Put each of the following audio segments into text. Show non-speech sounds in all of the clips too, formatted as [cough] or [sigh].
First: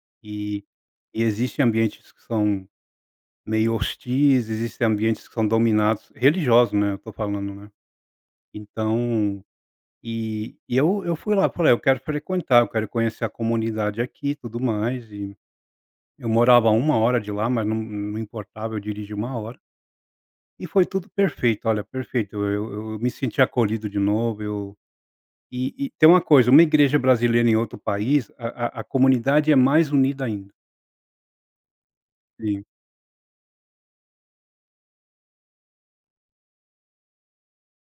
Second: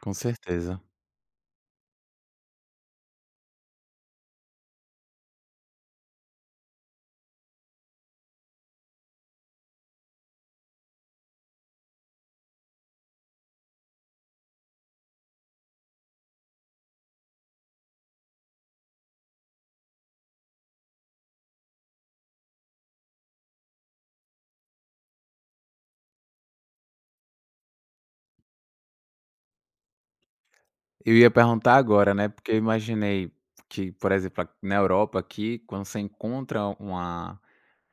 Com E certeza. e existem ambientes que são meio hostis, existem ambientes que são dominados religiosos, né, eu estou falando, né. Então, e e eu eu fui lá, falei: "Eu quero frequentar, quero conhecer a comunidade aqui e tudo mais" e, eu morava 1 hora de lá, mas não não importava, eu dirigia 1 hora. E foi tudo perfeito, olha, perfeito, eu eu me senti acolhido de novo, eu E e tem uma coisa, uma igreja brasileira em outro país, a a a comunidade é mais unida ainda. Eu ia perguntar agora, né, porque eu Sim. imaginei que, por exemplo, na Europa aqui, quando você encontra uma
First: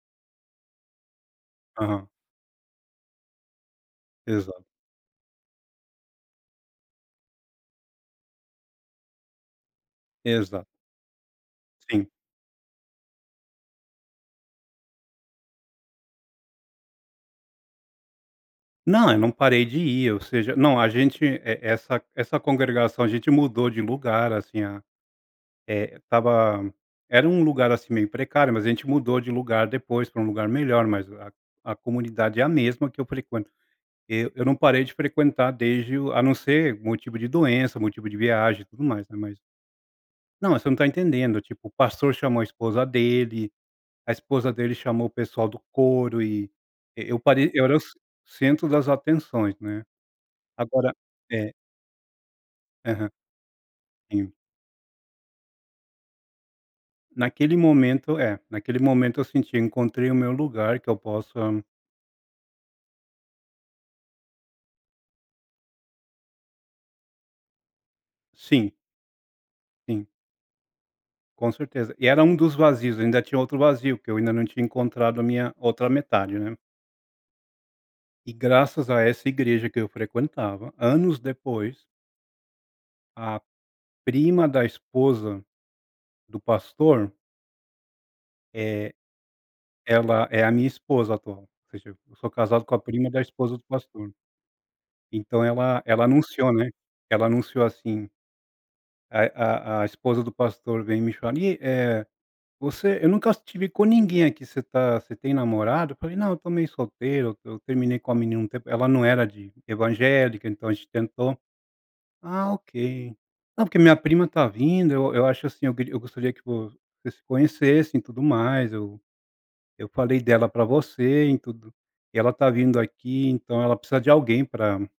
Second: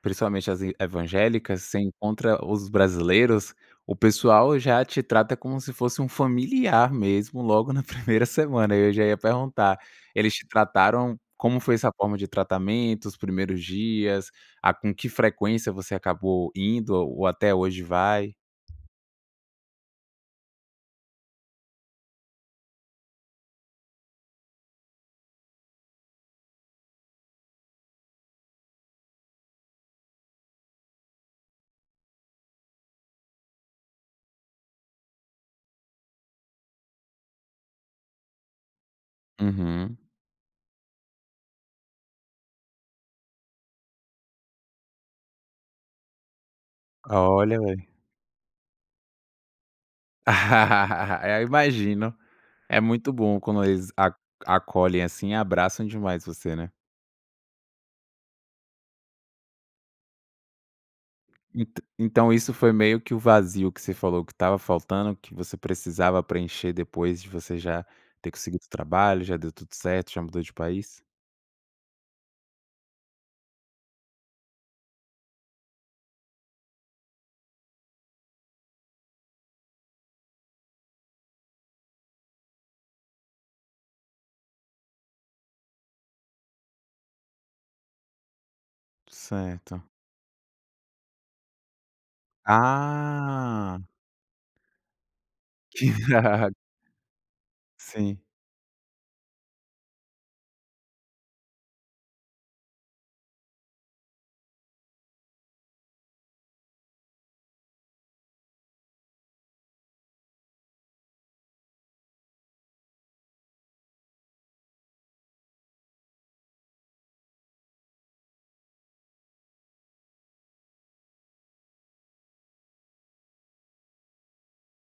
principalmente as i evangélicas, você Aham. encontra os brasileiros, o pessoal Exato. já te trata como se fosse um familiar mesmo logo na 1º semana, e eu já ia perguntar, eles te Exato. trataram como foi essa Sim. forma de tratamento, os primeiros dias, a com que frequência você acabou indo ou até hoje vai? Não, eu não parei de ir ou seja não a gente, e essa essa congregação a gente mudou de lugar, assim a eh, estava era um lugar, assim, meio precário, mas a gente mudou de lugar depois pra um lugar melhor, mas a a comunidade é a mesma que eu frequento. Eu eu não parei de frequentar desde o a não se, motivo de doença, motivo de viagem e tudo mais, né, mas Uhum Não, mas você não tá entendendo, tipo, o pastor chamou a esposa dele, a esposa dele chamou o pessoal do coro e eu parei Olha, eu era o velho. centro das atenções, né? Agora, [laughs] Eu eh imagino, é Aham. muito bom quando eles a Sim. acolhem, assim, e abraçam demais você, né. Naquele momento, eh, naquele momento eu senti eu encontrei o meu lugar que eu possa Entã então isso foi meio que o vazio que você falou que estava faltando, que você precisava preencher depois de você já ter conseguido o Sim. trabalho, já deu tudo Sim. certo, já mudou de país? Com certeza. E era um dos vazios, eu ainda tinha outro vazio, porque eu ainda não tinha encontrado a minha outra metade, né. E graças a essa igreja que eu frequentava, anos depois a prima da esposa do pastor eh, Certo. ela é a minha esposa atual, ou seja, eu sou casado com a prima da esposa do Ah. pastor. Então ela Que ela irado. anunciou, né, ela anunciou assim, Sim. a a a esposa do pastor veio me chamar ni eh, "Você eu nunca te vi com ninguém aqui, você tá você tem namorado?" Eu falei: "Não, estou meio solteiro, eu terminei com a menina um tempo, ela não era de evangélica então a gente tentou". "Ah ok. Não, porque minha prima está vindo, eu eu acho, assim, eu eu gostaria que você se conhecessem e tudo mais, eu eu falei dela para você e tudo, e ela está vindo aqui então ela precisa de alguém para".